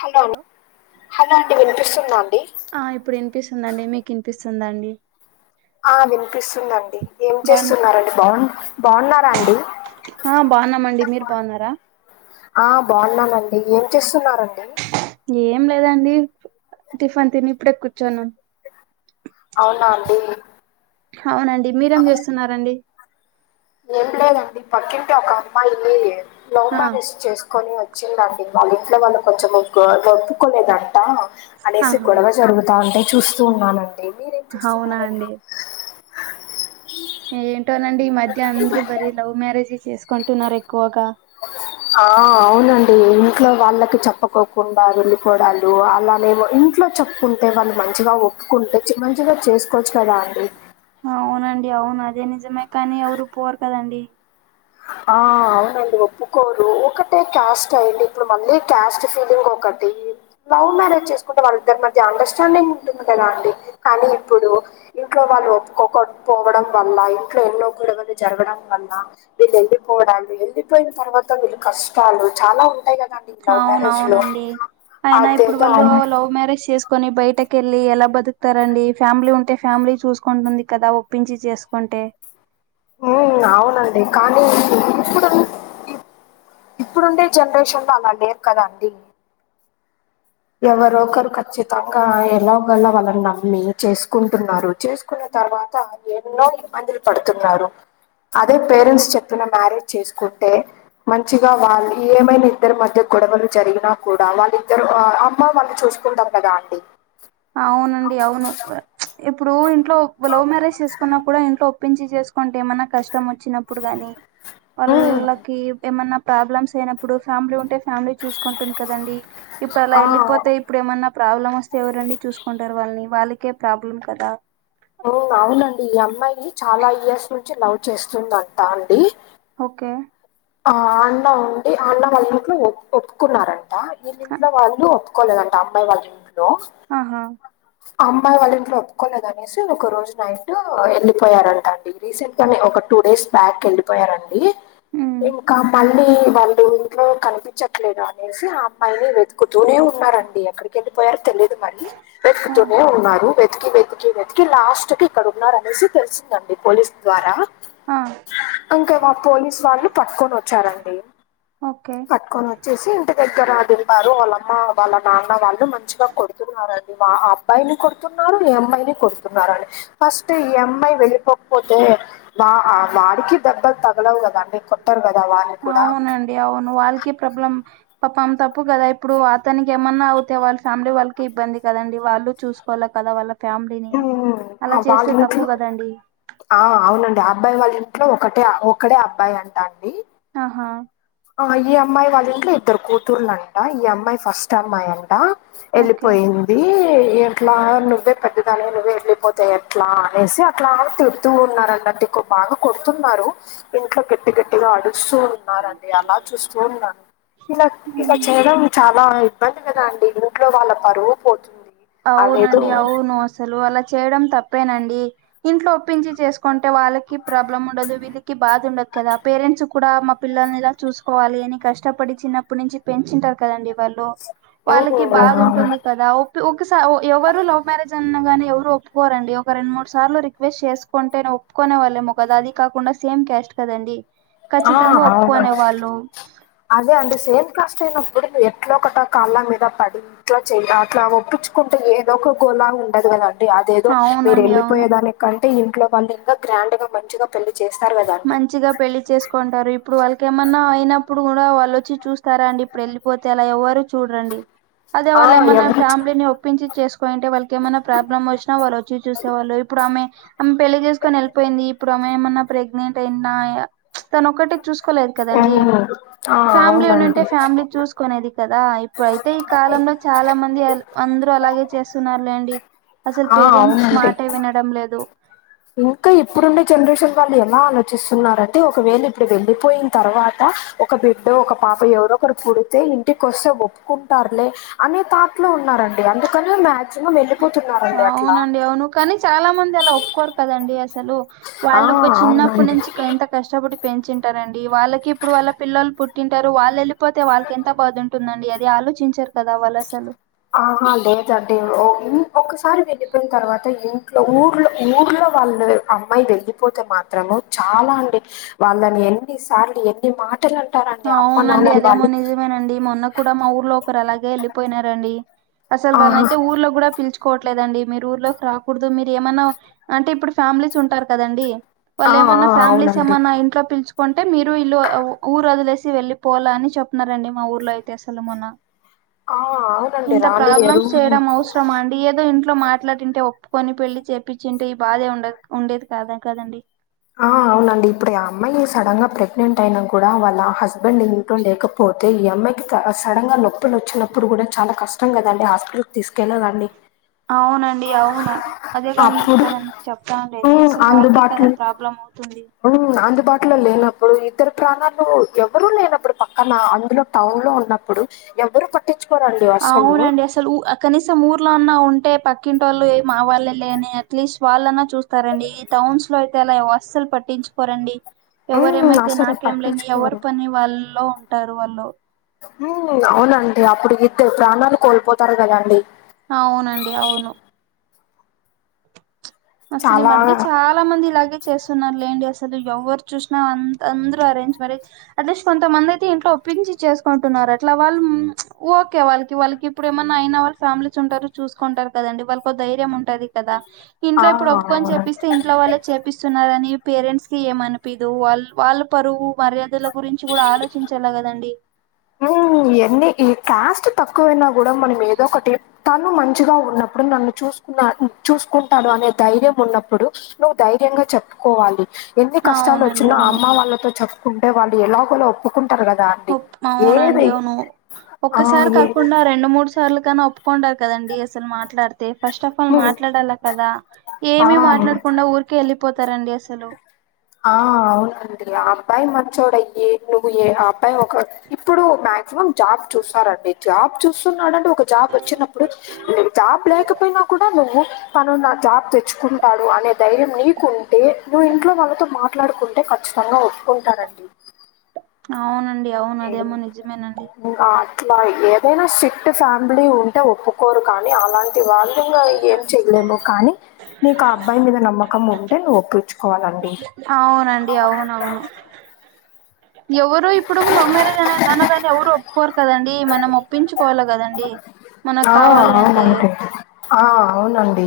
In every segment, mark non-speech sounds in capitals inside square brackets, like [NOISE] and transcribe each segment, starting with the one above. Hello అన్ hello అండి వినిపిస్తుందా అండి ఆ ఇప్పుడు ఇన్పిస్తుందండి మీకి ఇన్పిస్తుందా అండి ఆ వినిపిస్తుందండి ఏం బాగు చేస్తున్నారండి బాన్ ఆ బాన్నమండి మీరు బావున్నర ఆ బావున్న మండి ఏం చేస్తున్నారండి ఏం లేదండి టిఫెన్ తిని ఇప్పుడే కూర్చోన్నామ్ అవునా అండీ హవునండి మీరేం జేస్తున్నారండి ఏం లేదండి పక్కింటి ఒక అమ్మాయి లవ్ ఆ మ్యారేజ్ చేస్కొని వ చ్చిందండి వాళ్ళింట్లో వాళ్ళు కొంచెం గో ఒప్పుకోలేదంట అనేసి ఆహా గొడవ జరుగుతా ఉంటే చూస్తూ ఉన్నానండి మీరేం అవునా చేస్తున్నారండి అండి ఏంటోనండి ఈ మధ్య అందరు బరే లవ్ మ్యారేజెస్ జేస్కుంటున్నారెక్కువగా అ [UNINTELLIGIBLE] ఆ అవునండి ఇంట్లో వాళ్ళకి చెప్పకోకుండా వెళ్ళి పోడాలు అలానేమొ ఇంట్లో చొప్కుంటే వాళ్ళు మంచిగా ఒప్పుకుంటే మంచిగా చేసకోచ్చు కదా అండి అవునండి అవును అదే నిజమే కానీ ఎవురు పోరు కదండి ఆ అవునండి ఒప్పుకోరు ఒకటే క్యాస్ట్ అయ్యిండి ఇప్పుడు మళ్ళీ క్యాస్ట్ ఫీలింగ్ ఒక్క టి లవ్ మ్యారేజ్ చేస్కుంటే వాళ్ళిద్దరి మధ్య అండర్స్టాండింగ్ ఉంటుంది కదా అండి కానీ ఇప్పుడు ఇంట్లో వాళ్ళు ఒప్పుకోకపోవడం వల్ల ఇంట్లో ఎన్నో గొడవలు జరగడం వల్ల వీళ్ళు ఎళ్ళిపోడాలు ఎళ్ళిపోయ్ న్ తర్వాత వీళ్ళు కష్టాలు చాలా ఉంటాయ్ గద అవునువునండి అయిన ఇప్పుడు అదేదో వాళ్ళు అవు- లవ్ మ్యారేజ్ చేస్ కు కొని బయటకెళ్ళి ఎలా బతుక్తారండి ఫ్యామ్లీ ఉంటే ఫ్యామ్లీ చూస్కొంటుంది కదా ఒప్పించి చేస్కుంటె ఓ అవునండి కానీ ఇపుడు ఇప్పుడుండే జండ్రేషన్ లో అలా లేరు కదా అండి ఎవరొ ఒకరు ఖచ్చితంగా ఎలాగలా వాళ్ళని నమ్మి చేసుకుంటున్నారు చేస్ కున్న తర్వాత ఎన్నో ఇబ్బందులు పడుతున్నారు అదే పేరెంట్స్ చెప్పిన మ్యారేజ్ చేసుకుంటే మంచిగా వాళ్ళు ఏమైనా ఇద్దరు మధ్య గొడవలు జరిగినా కూడా వాళ్ళ ఇద్దరు అ అమ్మ వాళ్ళు చూసుకుంటారు కదా అండి అవునండి అవును ఇప్పుడు ఇంట్లో ఒప్పు లవ్ మ్యారేజ్ చేసుకున్నా కూడా ఇంట్లో ఒప్పించి చేసుకుంటే ఏమన్నా క ష్టం వచ్చినప్పుడు గాని వళ్ళకి ఏమన్నా ప్రాబ్లమ్స్ అయినప్పుడు ఫ్యామిలీ ఉంటే ఫ్యామిలీ చూసుకుంటుంది కదండి ఇప్పుడు అలా ఆ వెళ్ళిపోతే ఇప్పుడు ఏమన్నా ప్రాబ్లమ్ వస్తే ఎవరండి చూసుకుంటారు వాళ్ళని వాళ్ళకే ప్రాబ్లం కదా ఓ అవునండి ఈ అమ్మాయి చాలా ఇయర్స్ నుంచి లవ్ చేస్తుందంటా అండి ఓకే ఆ అన్న ఉండి ఆ అన్న వాళ్ళ ఇంట్లో ఒప్పుకున్నారంట వీళ్ళ ఆ- ఇంట్లో వాళ్ళు ఒప్పు ఒప్పుకోలేదంట అమ్మాయి వాళ్ళ ఇంట్లో ఆహా అమ్మాయి వాళ్ళ ఇంట్లో ఒప్పుకోలేదు అనేసి ఒక రోజు నైట్ వెళ్ళిపోయారంట అండి రీసెంట్ గా నే ఒక టూ డేస్ బ్యాక్ వెళ్ళిపోయారండి ఉమ్ ఇంకా మళ్ళీ వాళ్ళు ఇంట్లో కనిపించట్లేదు అనేసి ఆ అమ్మాయిని వెతు తుకుతూనే ఉన్నారండి ఎక్కడికి వెళ్ళిపోయారో తెలియదు మళ్ళీ ఆ వెతుకుతూనే ఉన్నారు వెతికి వెతికి వెతికి లాస్ట్ కి ఇక్కడ ఉన్నారు అనేసి తెలిసిందండి పోలీసు ద్వారా ఆ ఇంకా పోలీస్ వాళ్ళు పట్టుకొని వచ్చారండి ఓకే పట్టుకొని వచ్చేసి ఇంటి దగ్గర దింపారు వాళ్ళ అమ్మ వాళ్ళ నాన్న వాళ్ళు మంచిగా కొడుతున్నారు అ ఆ అబ్బాయిని కొడుతున్నారు ఈ అమ్మాయిని కొడుతున్నారు అండి ఫస్ట్ ఈ అమ్మాయి వెళ్ళిపోకపోతే వా వాడికి దెబ్బలు తగలవు కదాండి కొట్టారు కదా వాళ్ళు కూడా ఏ అవును వాళ్ళకి ప్రాబ్లమ్ పాపం తప్పు కదా ఇప్పుడు అతనికి ఏమన్నా అవుతే వాళ్ళ ఫ్యామిలీ వాళ్ళకి ఇబ్బంది కదండి వాళ్ళు చూసు కోల కదా వాళ్ళ ఫ్యామిలీని ఉమ్, ఆ అలా వాళ్ళ చేస్తే తప్పు ఇంట్లో కదండి ఆ అవునండి అబ్బాయి వాళ్ళ ఇంట్లో ఒకటే ఒకడే అబ్బాయి అంటా అండి ఆహా ఆ ఈ అమ్మాయి వాళ్ళ ఇంట్లో ఇద్దరు కూతుర్లంట ఈ అమ్మాయి ఫస్ట్ అమ్మాయి అంట ఓకే వెళ్ళిపోయింది ఎట్లా నువ్వే పెద్దదానివి నువ్వే వెళ్ళిపోతె ఎట్లా అనేసి అట్లానే తిడుతూ ఉన్నారంట అండి బాగా కొడుతున్నారు ఇంట్లో గట్టి గట్టిగా అడుస్తూ ఉన్నారండి అలా చూస్తూ ఉన్నాను ఇలా ఇలా ఉమ్. చేయడం చాలా ఇబ్బంది కదా అండి ఇంట్లో వాళ్ళ పరువు పోతుంది అదేదో అవునండి అవును అసలు అలా చేయడం తప్పేనండి ఇంట్లో ఒప్పించి చేసుకుంటే వాళ్ళకి ప్రాబ్లం ఉండదు వీళ్ళకి బాధ ఉండదు కదా పేరెంట్స్ కూడా మా పిల్లల్ని ఇలా చూసుకోవాలి అని కష్టపడి చిన్నప్పటి నుంచి పెంచుంటారు కదండి వాళ్ళు వాళ్ళకి బాధ ఉంటుంది కదా ఓ ఒకసారి ఎవరు లవ్ మ్యారేజ్ అన్నాగానీ ఎవరు ఒప్పుకోరండి ఒక రెండు మూడు సార్లు రిక్వెస్ట్ చేసుకుంటే ఒప్పుకునే వాళ్ళేమో కదా అది కాకుండా సేమ్ క్యాస్ట్ కదండి ఆ ఖచ్చితంగా అవునండి ఒప్పుకునే వాళ్ళు అదే అండి సేమ్ కాస్ట్ అయినప్పుడు ఎట్ల ఒకటో కాళ్ళ మీద పడి ఇట్ల చెయ్ అట్లా ఒప్పిచుకుంటే ఏదో ఒక గోలా ఉండదు కదా అదేదో మీరు అవునండి అవును వెళ్ళిపోయే దాని కంటే, ఇంట్లో వాళ్ళు ఇంకా గ్రాండ్ గా మంచిగ మంచిగా పెళ్లి చేసుకుంటారు ఇప్ ఇప్పుడు వాళ్కి ఏమన్నా అయినప్పుడు కూడా వాళ్ళు వచ్చి చూస్తారా అండి ఇప్పుడు ఎళ్ళిపోతే అలా ఎవరు చూడంరడి. అదే ఆ వాళ్లేమన్న ఎవరు చ- ఫ్యామిలీని ఒప్ ప్పించి చేసుకోయింటే వాళ్ళకి ఏమన్న ప్రాబ్లం వచ్చినా వాళ్లొచ్చి చూసేవాళ్ళు. ఇప్పుడు ఆమె ఆమె పెళ్లి చేసుకొని ఎళ్ళిపోయింది ఇప్పుడు ఆమె ఏమన్నా ప్రెగ్నెంట్ అయినా తనొకటి చూస్ కోలేదు కదండి ఉమ్, ఆ ఫ్యామిలీ వున్నింటే అవునండి ఫ్యామిలీ చూస్ కునేది కదా ఇప్పుడు అయితే ఈ కాలంలో చాల మంది అల్ అందరూ అలాగే చేస్తున్నారులేండి. అసలు ఆ పేరెంట్స్ అవునండి మాటే వినడం లేదు. ఇంకా ఇప్పుడుండే జనరేషన్ వాళ్ళు ఎలా ఆలోచిస్తున్నారంటే ఒకవేళ ఇప్పుడు వెళ్ళలిపోయిన్ తర్వాత ఒక బిడ్డో ఒక పాపో ఎవరొకరు పుడితే ఇంటికోస్తే ఒప్పుకుంటారులే అనే తాట్లో ఉన్నారండి, అందుకని మాక్సిమం వెళ్ళిపోతున్నారండి అట్లా. అవునండి అవును కానీ చాలా మంది అలా ఒప్పుకోరు కదండి అసలు, ఆ వాళ్ళు పయ్ చిన్నప్పటి అవునండి నుంచి ఎంత కష్టపడి పెంచింటారండీ. వాళ్ళకి ఇప్పుడు వాళ్ళ పిల్లలు పుట్టింటారు, వాళ్ళు వెళ్ళిపోతే వాల్కి ఎంత బాధ ఉంటుందండి అది ఆలోచించరు కదా వాళ్ళసలు ఆహా లేదండి ఓ ఒకసారి వెళ్ళిపోయిన తర్వాత ఇంట్లో ఊర్లో ఊర్లో వాళ్ళు అమ్మాయి వెళ్ళపోతే మాత్రము చాలా అండి వాళ్ళని ఎన్ని సార్లు ఎన్ని మాట్ టలు అంటారండి అమ్మ నాన్నలు అదేమో వాళ్ళు అవునండి మొన్న కూడా మా ఊర్లో ఒకరు అలాగే వెళ్ళపోయినారండి. అసలు ఆహా వాళ్ళనయితె ఊర్లో కూడ పిల్చు కోవట్లేదండి మీరు ఊర్లోకి రాకూడదు. మీరు ఏమన్నా అంటే ఇప్పుడు ఫ్యామిలీస్ ఉంటరు కదండి ఆ వాళ్ళు ఏమన్న ఆ ఫ్యామిలీస్ అవునండి ఏమన్న ఇంట్లో పిల్చుకుంటే మీరు ఇల్లు అవ్ ఊరు వదిలేసి వెళ్ళిపోవలి అని చెప్తునారండి మా ఊర్లో అయితే అసలు మొన్న. ఆ అవునండి ఇంత రానియరు ప్రాబ్లమ్స్ చేయడం అవుస్ రమా అండి ఏదో ఇంట్లో మాట్లాడింటే ఒప్పుకొని, పెళ్ళి చెపిచుంటే ఈ బాధే ఉండ ఉండేది కాద కదండి. ఆ అవునండి ఇప్పుడు ఆ అమ్మాయి సడన్ గా ప్రెగ్నెంట్ అయినా కూడా వాళ్ళ ఆ హస్బెండ్ తో లేకపోతే ఈ అమ్మాయికి క సడన్ గా నొ పు నొచ్చినప్పుడు కూడా చాలా కష్టం కదండి హాస్పిటల్కి తీసుకెళ్ళలండి. అవునండి అవును అదే కాన్ అప్పుడు కదన్ చెప్తాండేది. అసల్ వాళ్కే కదా ప్రాబ్లం అవుతుంది. ఉ అందుబాటులో లేనప్పుడు ఇద్దరు ప్రాణాలు ఎవరూ లేనప్పుడు పక్కన అందులో టౌన్ లో ఉన్నప్పుడు ఎవరు పట్ అవునండి అస్ అసలు ఆ కనీసం ఊర్లో అన్న ఉంటే పక్కింటోళు ఏ మా వాళ్ళలే అని అట్లీస్ట్ వాళ్ళన్నా చూస్ తరండి ఈ టౌన్స్ లో అయితే అలా అసలు పట్టించుకోరండి. ఎవరు హ్మ్. ఏమైతే అసలు నాకేం లే అని ఎవరి పట్టించుకోరు. పని వాళ్ళలో ఉంటారు వాళ్ళు. మ్ అవునండి అప్పుడు ఇద్దర్ ప్రాణాలు కోల్పోతారు కదండి. అవునండి అవును అసలు ఈ చాలా మధ్య చా లా మంది ఇలాగే చేస్తున్నారు లేండి. అసలు ఎవ్వరు చూసినా అంద్ అందరూ అరేంజ్ మ్యారేజ్ అట్లీస్ట్ కొంతమంది అయితే ఇంట్లో ఒప్పించి చేసుకుంటున్నారు. అట్లా వాల్ ఉమ్ ప్చ్ ఓకే వాళ్ళకి వాళ్ళకి ఇప్పుడు ఏమన్నా అయినా వాళ్ళ ఫ్యామిలీస్ ఉంటారు చూసుకుంటారు కదండి, వాళ్ళకో ధైర్యం ఉంటది కదా. ఇంట్లో ఆ! ఇప్పుడు ఒప్పుకొన్ అవును. చెపిస్ తే ఇంట్లో వాళ్ళే చేపిస్తున్నారని పేరెంట్స్ కి ఏమనిపియదు వాళ్ వాళ్ళ పరువు మర్యాదల గురించి కూడా ఆలోచించాల కదండి ఓ ఎన్ని ఈ కాస్ట్ తక్కువైనా గూడా మనం ఏదోకటి తన్ను మన్ చిగా ఉన్నప్పుడు నన్ను చూసుకున్నా చూసుకుంటాడు అనే ధైర్యం ఉన్నప్పుడు నువ్ ధైర్యంగా చెప్పుకోవాలి ఎన్ని అవునండి కష్టాలొచ్చిన అవును అమ్మ వాళ్ళతో చెప్పుకుంటే వాళ్ళు ఎలాగోల ఒప్పుకుంటారు గదా అండి ఒప్ అవునండి ఏది అవును ఆ! ఒక్కసారి ఏ కాకుండ రెండు మూడు స్ సార్లు కన్నా ఒప్పుకుంటారు కదండి అస్సలు మాట్లాడత్ తె ఫస్ట్ ఆఫ్ ఆల్ మాట్లాడాల కదా ఏమి ఆ! మాట్లాడకుండా ఊరికే ఎళ్ళిపోతారండి అసలు ఆ అవునండి ఆ అబ్బాయి మంచోడయ్యి నువ్వు ఏ ఆ అబ్బాయి ఒక ఇప్పుడు మాక్సిమం జాబ్ చూస్తారండి జాబ్ చూస్తున్నాడంటే ఒక జాబ్ వచ్చినప్పుడు ను జాబ్ లేకపోయినా కూడా నువ్వు తను నా జాబ్ తెచ్చుకుంటాడు అనే ధైర్యం నీకుంటే నువ్వు ఇంట్లో వాళ్ళతో మాట్లాడుకుంటే ఖచ్చితంగా ఒప్పుకుంటారండి అవునండి అవును అదేమో నిజమేనండి ఇంగట్ల ఏదైనా స్ట్రిక్ట్ ఫ్యామిలీ ఉంటే ఒప్పుకోరు కానీ అలాన్ టి వాల్లింగ ఏం చెయలేము కానీ నీకు ఆ అబ్బాయి మీద నమ్మకం ఉంటే నువ్ ఒప్పిచ్ కోవాలండి అవునండి అవునవును ఎవరు ఇప్పుడు లవ్ మ్యారేజ్ అనే అనగానే ఎవరు ఒప్ ఒప్పుకోరు కదండి మనం ఒప్పించుకోవాల గదండి ఆ అవును అంతే ఆ అవునండి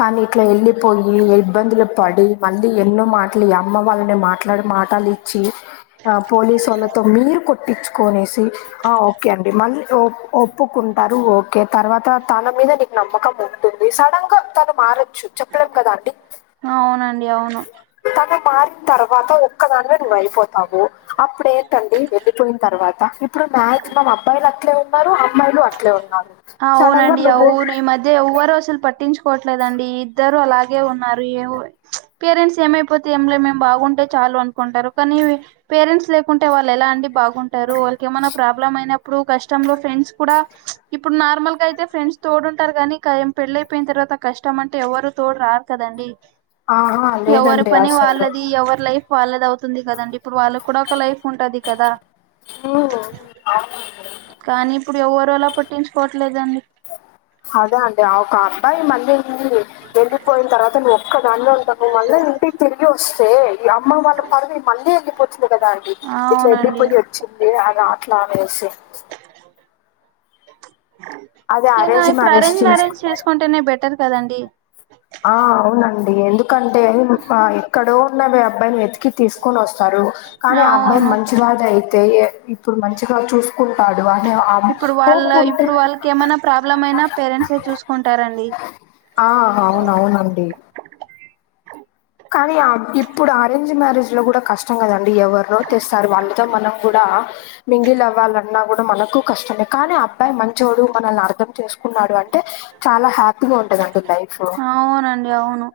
కనీ ఇట్ల ఎళ్ళిపోయి ఇగ ఇబ్బందులు పడి మళ్ళీ ఎన్నో మాట్లియీ అమ్మ వాళ్ళని మాట్లాడె మాటలిచ్చి ఆ పోలీసోళ్లతో మీరు కొట్టిచ్చుకొనేసి ఆ ఓకే అండి మళ్ళీ ఓ ఒప్పుకుంట్ టారు ఓకే తర్వాత తన మీద నీకు నమ్మకం ఉంటుంది సడన్ గా తను మారొచ్చు చెప్పలేం కదా అండి అవునండి అవును తను మారిన్తర్వాత ఒక్ క్కదానివే నువ్ అయిపోతావు అప్పుడేంటండి వెళ్ళిపోయిన్తర్వాత ఇప్పుడు మాక్సిమం అబ్బాయిలు అట్లే ఉన్నారు, అమ్మాయిలు అట్లే ఉన్నారు సడన్ గా అవునండి నువ్వు అవును ఈ మధ్య ఎవ్వరు అసలు పట్టించుకోట్లేదండి ఇద్దర్ రు అలాగే ఉన్నారు ఏమో పేరెంట్స్ ఏమైపోతే ఏమ్లే మేం బాగుంటే చాలు అనుకుంటరు కనీ పేరెంట్స్ లేకుంటే వాళ్ళు ఎలా అండి బాగుంటారు వాళ్ళకేమన్న ప్రాబ్లం అయినప్పుడు కష్టంలో ఫ్రెండ్స్ కూడా ఇప్పుడు నార్మల్ గయితే ఫ్రెండ్స్ తోడుంటారు కనీ క ఏం పెళ్ళయిపోయిన్తర్వాత కష్టం అంటే ఎవరు తోడు రారు కదండి ఆహా ఎవరి లేదండి పని అసలు వాళ్ళది ఎవరి లైఫ్ వాళ్ళది అవుతుంది కదండి ఇప్పుడు వాళ్ళక్కూడా ఒక లైఫ్ ఉంటది కదా కానీ ఇప్పుడు ఎవరూ అలా పట్టించుకోట్లేదండి అదే అండి ఆ ఒక అబ్బాయి మళ్ళీని [UNINTELLIGIBLE] ఎళ్ళిపోయిన్తర్వాత నువ్వు ఒక్కదానివే ఉంటావు మళ్ళ ఇంటికి తిరిగి వస్తే ఈ అమ్మ వాళ్ళ పరువు మళ్ళీ ఎళ్ళిపోచ్చు కదా అండి ఇట్ల అవునండి ఎళ్ళిపోయి ఎట్ చ్చింది అది అట్లానేసి అది అయినా అరేంజ్ ఇప్పుడు అరేంజ్ చేసి మ్యారేజ్ చేసుకుంటేనే బెటర్ కదండి ఆ అవునండి ఎందుకంటే ఆ ఎక్కడో ఉన్నవ దె అబ్బాయిని వెతికి తీసుకొనొస్తారు కానీ ఆ అబ్బాయి అవును మంచివాడు అయితే ఇప్పుడు మంచిగా చూసుకుంటాడు అని ఆ ఇప్పుడు వాళ్ళ ఇప్పుడు వాళ్ళకి ఏమైనా ప్రాబ్లం అయినా పేరెంట్సే చూసుకుంటారండి ఆ అవును అవునండి కానీ ఆ ఇప్పుడు అరేంజ్ మ్యారేజ్ లో కూడా కష్ టం కదండి ఎవరినో తెస్తారు వాళ్ళతో మనం కూడా మింగిల్ అవ్వాలన్నా కూడా మనకు కష్టమే కానీ అబ్బాయి మంచోడు మనల్ని అర్థం చేసుకున్నాడు అంటే చాలా హ్యాపీగా ఉంటదండి లైఫ్ అవునండి అవును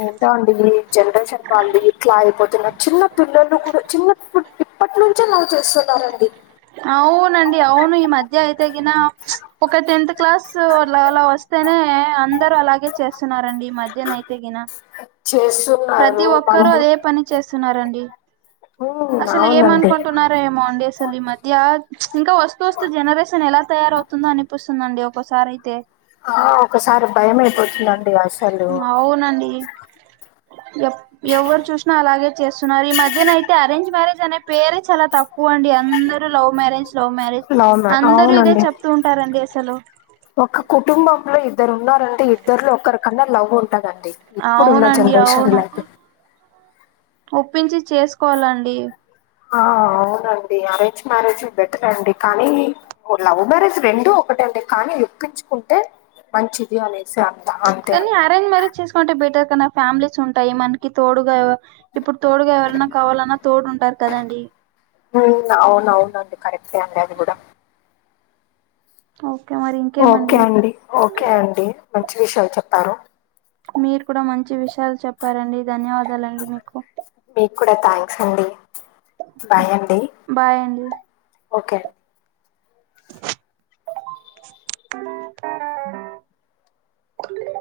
ఏంటో అండి ఈ జనరేషన్ వాళ్ళు ఇట్లా అయిపోతున్నారు చిన్న పిల్లలు కూడా చిన్న ఇప్పుడు ఇప్పటి నుంచే లవ్ చేస్తున్నారండి అవునండి అవును ఈ మధ్య అయితేగిన ప్చ్ ఒక టెన్త్ క్లాస్ అలా అలా వస్తేనే అందరు అలాగే చేస్తున్నారండి ఈ మధ్యన అయితేగిన చేస్సున్నారు కానీ అదే పని చేస్తున్నారండి అసలు ఏం అనుకొంటున్నారో ఏమో అండి అసలీ మ ధ్య ప్చ్ ఇంకా వస్తూ వస్తూ జనరేషన్ ఎలా తయారవుతుందో అనిపిస్తుందండి ఒకసారి అయితే ఆ ఒకసారి భయం అయిపోతుందండి అసలు అవునండి ఎప్ ఎవ్వరు చూసినా అలాగే చేస్తున్నారు ఈ మధ్యనై మ్యారేజ్ అనే పేరే చాలా తక్ కువ అండి అందరూ love marriage love marriage love మ్యా అందరూ ఇదే చెప్తూ ఉంటారండి అసలు ఒక్క కుటుంబంలో ఇద్దరు ఉన్నారంటే ఇద్దరులో ఒక్కరికన్నా లవ్ ఉం టది అండి ఇప్పుడున్న అవునండి అవును జనరేషన్లో అయితే ఒప్పించి చేసుకోవాలండి ఆ అవునండి అరేంజ్ మ్యారేజ్ బెటర్ అండి కానీ లవ్ మ్యారేజ్ రెండు ఒకటే అండి కానీ ఒప్పించుకుంటే మంచి ది అనేసి అంత అంతే కానీ అండి అరేంజ్ మ్యారేజ్ చేసుకుంటే బెటర్ కానీ ఫ్యామిలీస్ ఉంటాయి మనకి తోడుగా ఇప్పుడు తోడుగా ఎవరన్నా కావాలన్నా తోడు ఉంటారు కదండి హ్మ్ అవును అవునుండి కరక్టే అండి అది కూడా ఓకే మరి ఓకే ఇంకేమండి అండి ఓకే అండి మంచి విషయాలు చెప్పారు మీరు కూడా మంచి విషయాలు చెప్పారండి ధన్యవాదాలండి మీకు మీక్కూడా థ్యాంక్స్ అండి ఓకే బాయ్ అండి బాయ్ అండి ఓకే అ